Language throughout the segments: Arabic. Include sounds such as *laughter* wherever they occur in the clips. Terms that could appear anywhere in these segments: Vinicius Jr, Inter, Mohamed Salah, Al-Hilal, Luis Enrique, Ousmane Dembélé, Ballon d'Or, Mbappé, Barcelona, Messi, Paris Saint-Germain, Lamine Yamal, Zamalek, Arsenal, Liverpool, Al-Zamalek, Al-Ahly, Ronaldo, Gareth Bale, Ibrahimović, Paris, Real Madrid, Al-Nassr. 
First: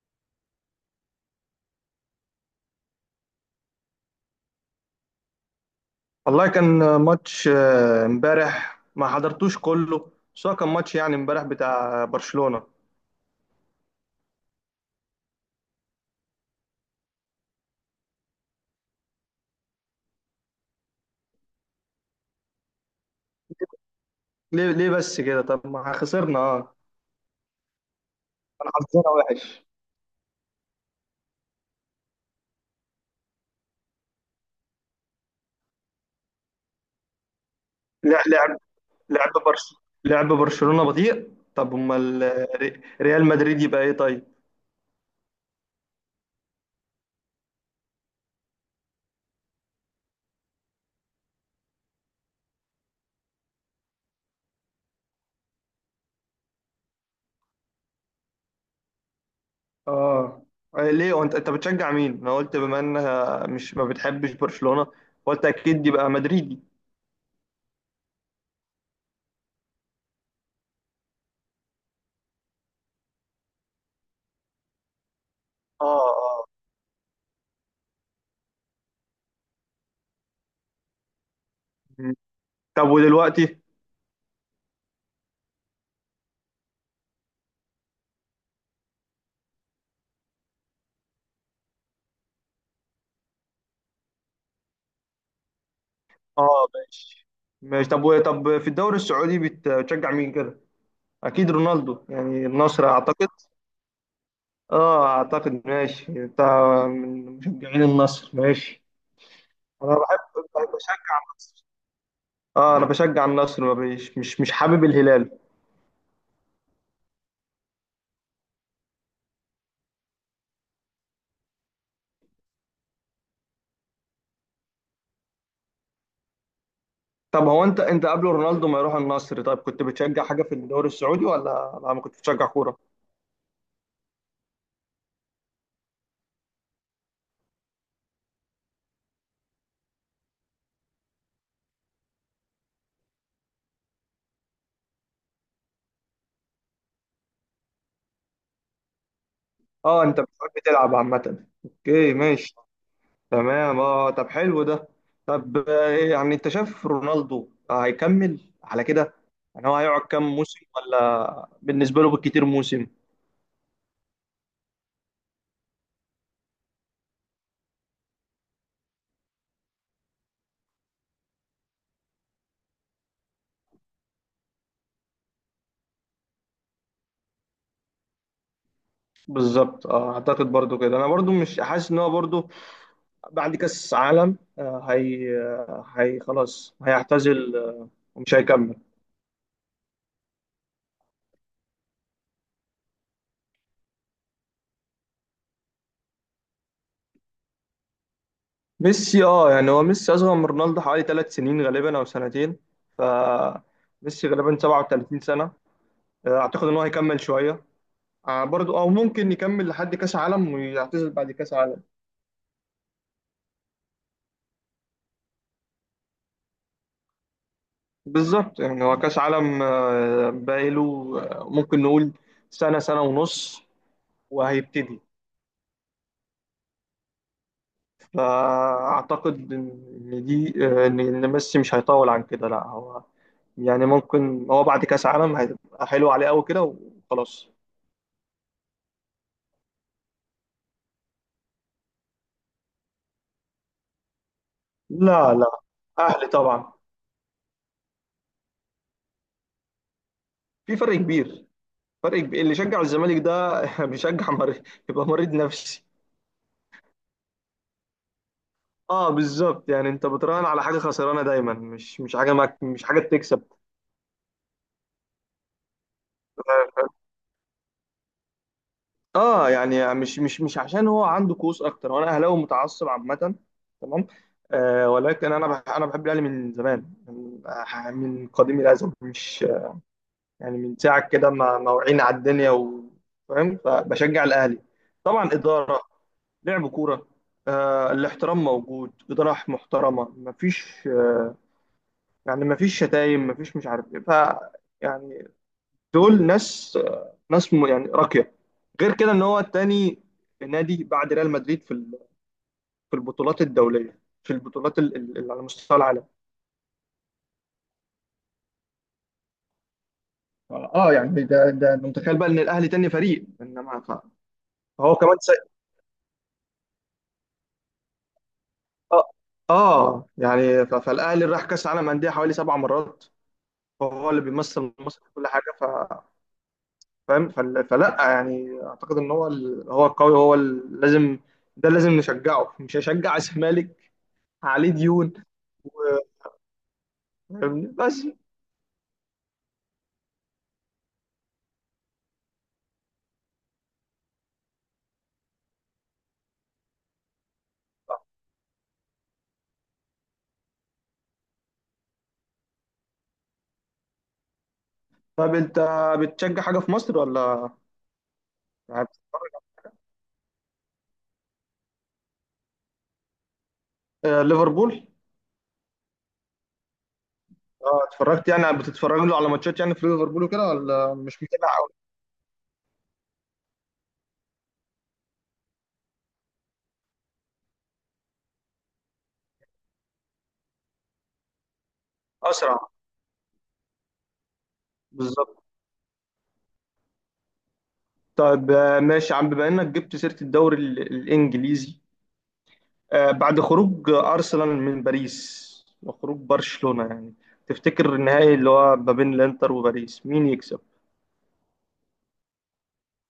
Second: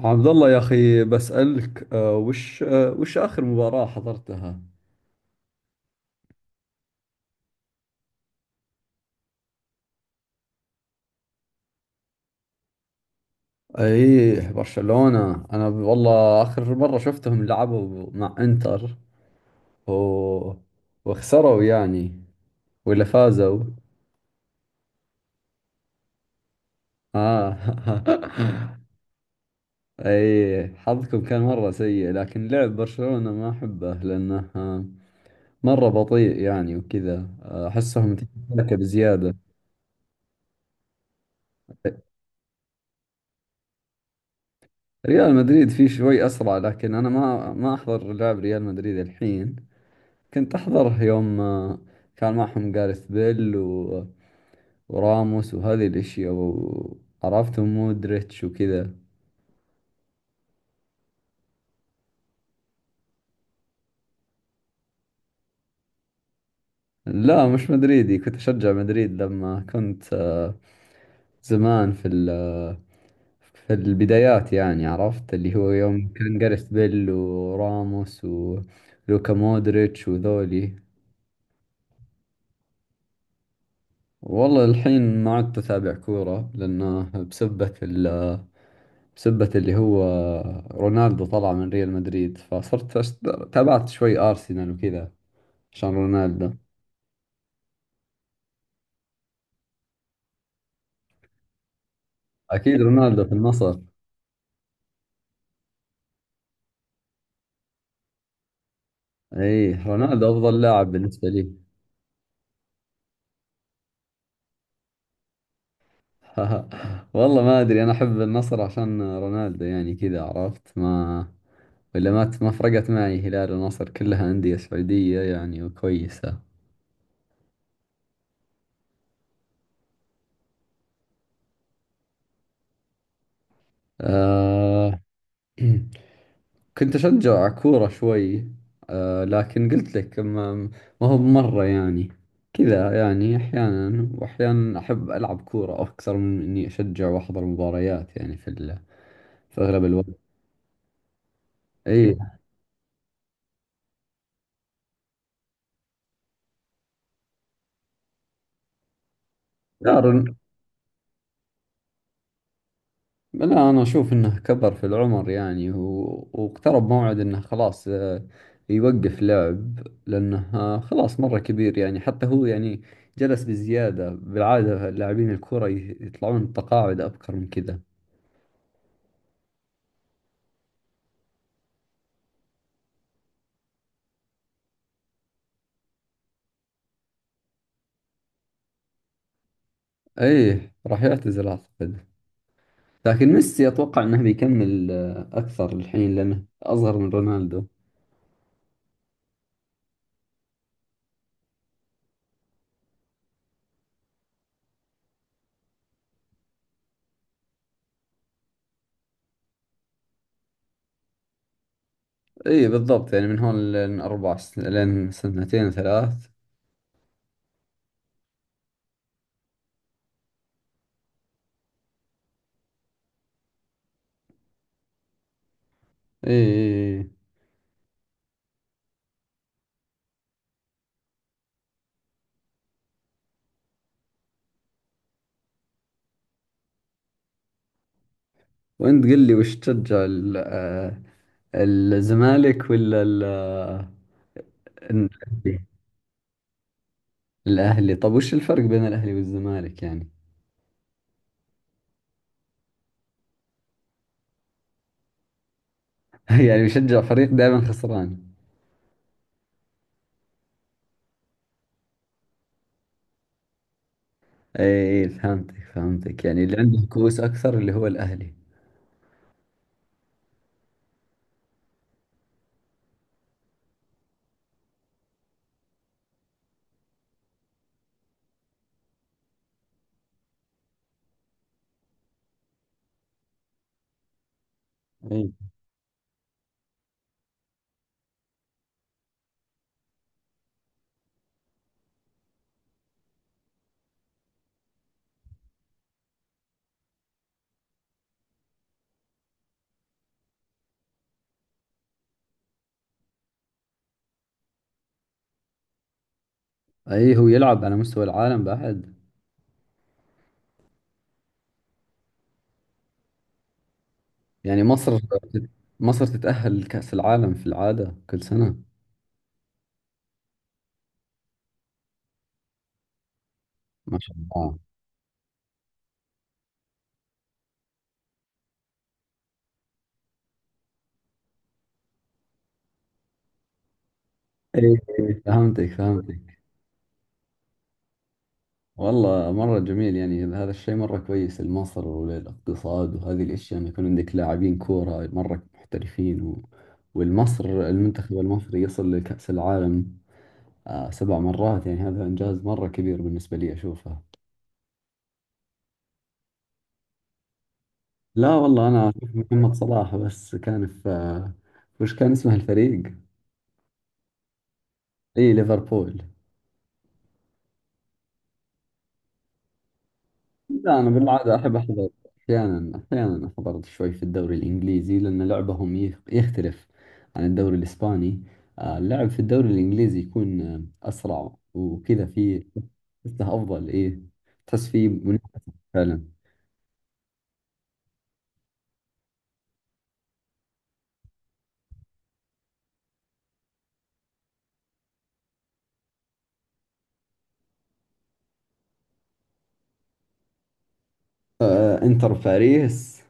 عبد الله يا أخي بسألك وش آخر مباراة حضرتها؟ والله كان ماتش امبارح ما حضرتوش كله، بس هو كان ماتش، يعني امبارح، بتاع برشلونة. أيه برشلونة. أنا والله آخر مرة شفتهم لعبوا مع إنتر و... وخسروا يعني، ولا فازوا؟ ليه بس كده؟ طب ما خسرنا اه آه. كان *laughs* حظنا وحش. أيه حظكم كان مرة سيء، لكن لعب برشلونة ما أحبه لأنه مرة بطيء يعني وكذا. أحسهم لا، تكتيكة لعب بزيادة. برش لعب برشلونة بطيء. طب امال، ريال مدريد يبقى ايه طيب؟ ريال مدريد فيه شوي أسرع، لكن أنا ما أحضر لعب ريال مدريد الحين. كنت أحضره يوم كان معهم جاريث بيل وراموس وهذه الأشياء. وعرفتهم مودريتش وكذا. اه ليه؟ وانت بتشجع مين؟ انا قلت بما انها مش ما بتحبش برشلونة، قلت اكيد يبقى مدريدي. لا، مش مدريدي. كنت أشجع مدريد لما كنت زمان، في ال... آه، في البدايات يعني. عرفت اللي هو اه يوم اه، كان جاريث بيل وراموس ولوكا مودريتش وذولي. طب ودلوقتي؟ والله الحين ما عدت أتابع كورة، لأنه بسبة ال بسبة اللي هو رونالدو طلع من ريال مدريد. فصرت تابعت شوي أرسنال وكذا عشان رونالدو. اه، ماشي ماشي. طب طب، في الدوري السعودي بتشجع مين كده؟ اكيد رونالدو، يعني أكيد النصر رونالدو اعتقد. في النصر. اه اعتقد، ماشي انت من مشجعين النصر، ماشي. إي، انا رونالدو بحب أفضل بحب لاعب بشجع بالنسبة لي. النصر. اه انا بشجع النصر، ما بيش مش حابب الهلال. *laughs* والله ما أدري، أنا أحب النصر عشان رونالدو يعني كذا عرفت. ما ولا ما فرقت معي هلال ونصر، كلها أندية سعودية يعني وكويسة. طب هو، انت قبل رونالدو ما يروح النصر، طيب كنت بتشجع حاجه في الدوري السعودي، ولا ما كنت بتشجع كوره؟ أه. *clears throat* كنت أشجع كورة شوي، لكن قلت لك ما هو مرة يعني كذا. يعني أحيانا وأحيانا أحب ألعب كورة أكثر من إني أشجع وأحضر مباريات يعني في أغلب اه، الوقت. انت بتحب تلعب عامه، اوكي أي. ماشي. تمام، اه طب حلو ده. طب إيه يعني انت شايف رونالدو هيكمل على كده؟ يعني هو هيقعد كام دار. موسم، ولا بالنسبه له بالكتير موسم؟ لا، أنا أشوف إنه كبر في العمر يعني واقترب موعد إنه خلاص يوقف لعب. لأنه خلاص مرة كبير يعني. حتى هو يعني جلس بزيادة، بالعادة لاعبين الكورة يطلعون تقاعد أبكر من كذا. بالظبط اه، اعتقد برضو كده، انا برضو مش حاسس ان هو برضو بعد كاس عالم، هي خلاص هيعتزل ومش هيكمل. ايه، راح يعتزل اعتقد. لكن ميسي اتوقع انه بيكمل اكثر الحين، لانه اصغر من رونالدو. ميسي يعني هو ميسي اصغر من رونالدو حوالي 3 سنين غالبا، او سنتين. ف ميسي غالبا 37 سنه. اعتقد ان هو هيكمل شويه، برضو. او ممكن يكمل لحد كاس عالم ويعتزل بعد كاس عالم. ايه بالضبط، يعني من هون لين سنتين ثلاث. بالظبط، يعني هو كاس عالم باقيله ممكن نقول سنة سنة ونص وهيبتدي. ايه، إيه، إيه. فاعتقد ان دي، آه، ان إن ميسي مش هيطول عن كده. لا هو، يعني ممكن هو بعد كاس عالم هيبقى حلو عليه قوي كده وخلاص. وانت قل لي وش تشجع الزمالك ولا لا لا، الاهلي؟ اهلي طبعا. الأهلي. طب وش الفرق بين الاهلي والزمالك يعني؟ في فرق كبير. فرق كبير، اللي شجع الزمالك ده *laughs* بيشجع مريض. يبقى مريض نفسي. *laughs* يعني بشجع فريق دائما خسران؟ اه بالظبط، يعني انت بتراهن على حاجه خسرانه دايما، مش حاجه مش حاجه بتكسب. ايه، إيه، فهمتك، فهمتك، يعني اللي عنده كؤوس اكثر اللي هو الاهلي. اه يعني مش عشان هو عنده كؤوس اكتر، وانا اهلاوي متعصب عامه. تمام. آه ولكن انا انا بحب الاهلي من زمان، من قديم الازل. مش يعني، من ساعه كده ما وعينا على الدنيا. فاهم، فبشجع الاهلي طبعا، اداره، لعب كوره، آه الاحترام موجود، اداره محترمه، مفيش يعني مفيش شتايم، مفيش مش عارف ايه. يعني، دول ناس، يعني راقيه. غير كده ان هو التاني نادي بعد ريال مدريد في في البطولات الدوليه، في البطولات اللي على مستوى العالم. اي، هو يلعب على مستوى العالم بعد. اه يعني ده أنت متخيل بقى ان الاهلي تاني فريق. انما يعني فهو مصر، كمان مصر تتأهل لكأس العالم في العادة كل سنة. اه اه، يعني فالاهلي راح كاس عالم انديه حوالي 7 مرات، ما فهو شاء اللي الله. بيمثل مصر في كل حاجه. فاهم، فلا، يعني اعتقد ان هو هو القوي، هو لازم. ده لازم نشجعه، مش هشجع *laughs* الزمالك، عليه اي، ديون. إي، فهمتك، فهمتك. فاهمني بس. والله مرة جميل يعني. هذا الشيء مرة كويس لمصر وللاقتصاد وهذه الأشياء، أن يكون عندك لاعبين كورة مرة محترفين المنتخب المصري يصل لكأس العالم 7 مرات. يعني هذا إنجاز مرة كبير بالنسبة لي أشوفه. طب انت بتشجع حاجه في مصر ولا؟ لا والله، يعني أنا أشوف بتتفرج؟ محمد صلاح بس. كان في وش كان اسمه الفريق؟ آه ليفربول. اي، ليفربول. اه اتفرجت، يعني بتتفرج له على ماتشات يعني في ليفربول وكده، لا، انا ولا مش بالعاده متابع احب أوي؟ احضر، احيانا، احيانا احضر شوي في الدوري الانجليزي، لان لعبهم يختلف عن الدوري الاسباني. اللعب في الدوري الانجليزي يكون اسرع وكذا. فيه اسرع. تحسه افضل، ايه، تحس فيه بالظبط. منافسه. فعلا. طيب ماشي يا عم، بما انك جبت سيره الدوري الانجليزي، آه بعد خروج ارسنال من باريس، وخروج برشلونه، يعني تفتكر النهائي اللي هو ما بين الانتر وباريس مين يكسب؟ انتر باريس.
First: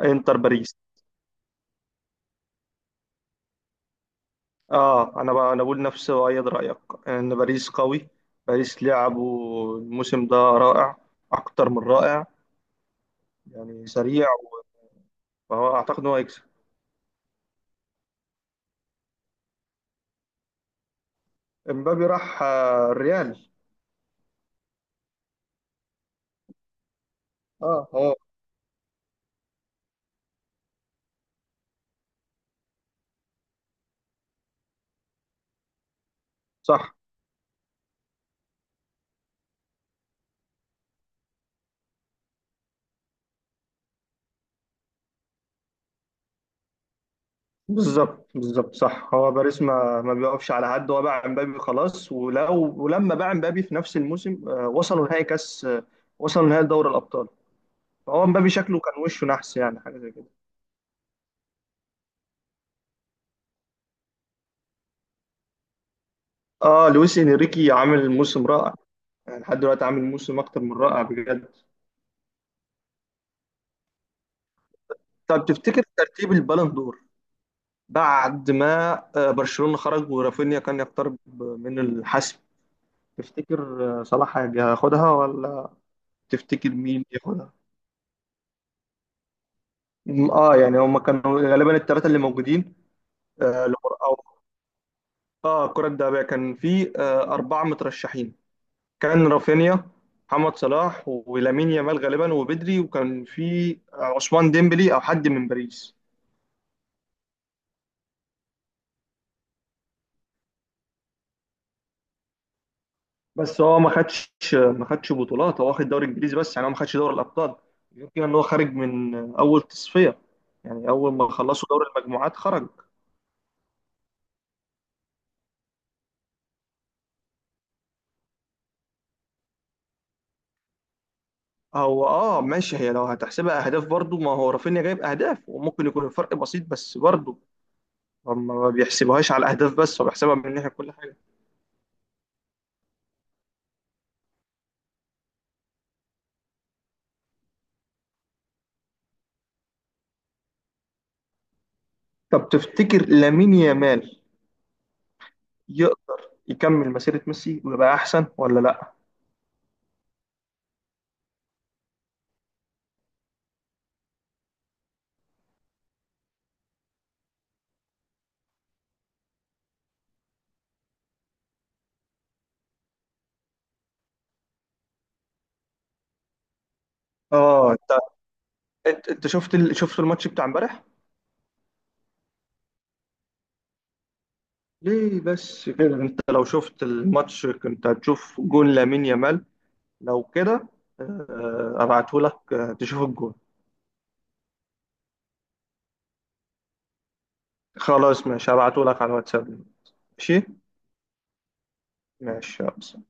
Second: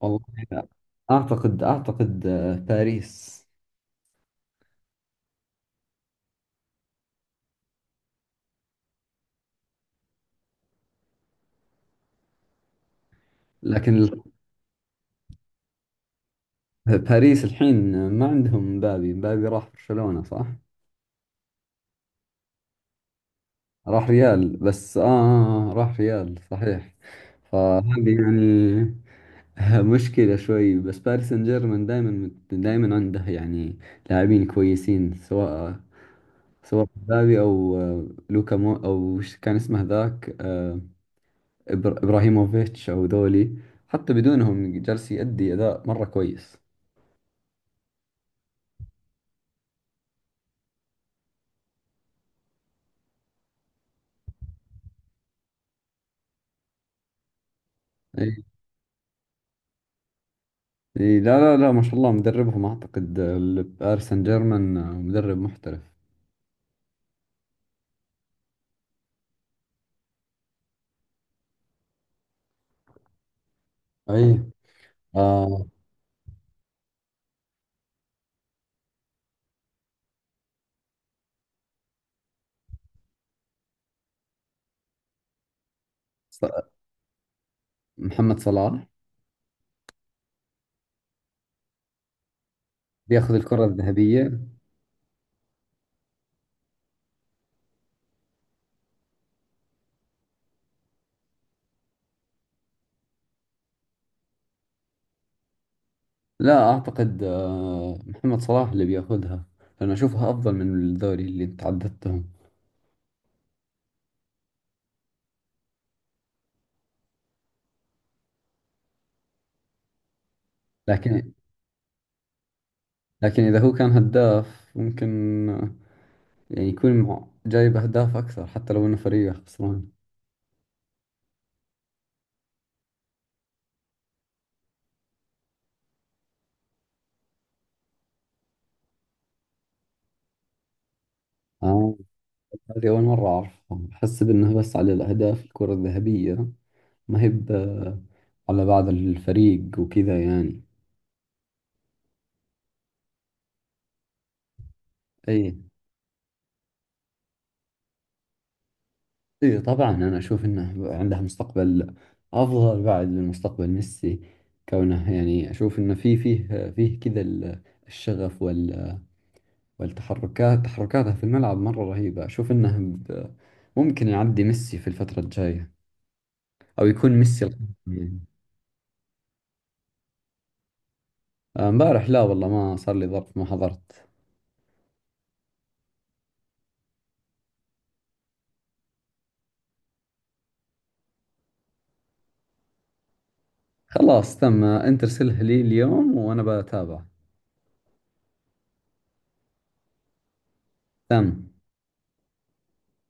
والله انتر باريس. اعتقد باريس. اه، انا بقول نفس ايد رايك، ان باريس قوي. باريس لعبه الموسم ده رائع، اكتر من رائع، يعني لكن سريع. فهو اعتقد ان هو هيكسب. باريس الحين ما عندهم مبابي. مبابي راح برشلونة، صح؟ امبابي راح الريال. راح ريال بس. راح ريال صحيح. اه فهذه هو يعني *laughs* مشكلة شوي. بس باريس سان جيرمان دائما دائما عنده يعني لاعبين كويسين، سواء صح. مبابي أو لوكا مو، أو وش كان اسمه ذاك؟ إبراهيموفيتش أو ذولي. حتى بدونهم جالس يأدي أداء مرة كويس. بالظبط بالظبط صح، هو باريس ما بيقفش على حد. هو باع امبابي خلاص، ولما باع امبابي في نفس الموسم، وصلوا نهائي دوري الابطال. فهو إي، امبابي شكله كان وشه نحس، يعني حاجه زي كده. إي، لا، لا، لا، ما شاء الله. مدربهم أعتقد باريس سان جيرمان مدرب محترف. اه لويس انريكي عامل موسم رائع، يعني لحد دلوقتي عامل موسم اكتر من رائع بجد. أي. طب آه تفتكر ترتيب البالون دور، بعد ما برشلونة خرج ورافينيا كان يقترب من الحسم، تفتكر صلاح هياخدها، ولا تفتكر مين ياخدها؟ محمد صلاح اه يعني هما كانوا غالبا الثلاثة اللي موجودين. بياخذ الكرة آه لكرة- او الذهبية. اه الكرة الذهبية كان في أربعة مترشحين، كان رافينيا، محمد صلاح، ولامين يامال غالبا وبدري، وكان في عثمان ديمبلي او حد من باريس. لا أعتقد محمد صلاح اللي بياخذها، لأنه أشوفها أفضل من الدوري اللي أنت عددتهم. بس هو ما خدش بطولات، هو واخد دوري انجليزي بس، يعني هو ما خدش دوري الابطال. غير كده ان هو خارج من اول تصفيه، يعني اول ما لكن خلصوا دوري المجموعات خرج. لكن إذا هو كان هداف، ممكن آه، يعني يكون جايب أهداف أكثر، حتى لو إنه فريقه خسران. هو اه ماشي. هي لو هتحسبها اهداف برضو، ما هو رافينيا جايب اهداف، وممكن يكون الفرق بسيط، بس برضو هم ما بيحسبوهاش على الاهداف بس، هو بيحسبها من ناحيه كل حاجه. آه، هذه أول مرة أعرفها، أحسب إنها بس على الأهداف الكرة الذهبية. ما هي على بعض الفريق وكذا يعني. طب تفتكر لامين يامال أي. يقدر يكمل مسيره ميسي ويبقى احسن، ولا لا؟ اي طبعا، انا اشوف انه عنده مستقبل افضل بعد من مستقبل ميسي. كونه يعني اشوف انه في فيه فيه كذا الشغف تحركاته في الملعب مرة رهيبة. اشوف انه ممكن يعدي ميسي في الفترة الجاية، او يكون ميسي اه القادم انت، يعني. انت شفت شفت الماتش بتاع امبارح؟ امبارح لا والله، ما صار لي ظرف، ما حضرت. ليه بس كده؟ انت لو شفت الماتش كنت هتشوف جون لامين يامال. لو كده ابعته لك تشوف الجون. خلاص تم، انت ارسله لي اليوم وانا بتابع. خلاص ماشي، هبعته لك على الواتساب. ماشي. تم. ماشي يلا.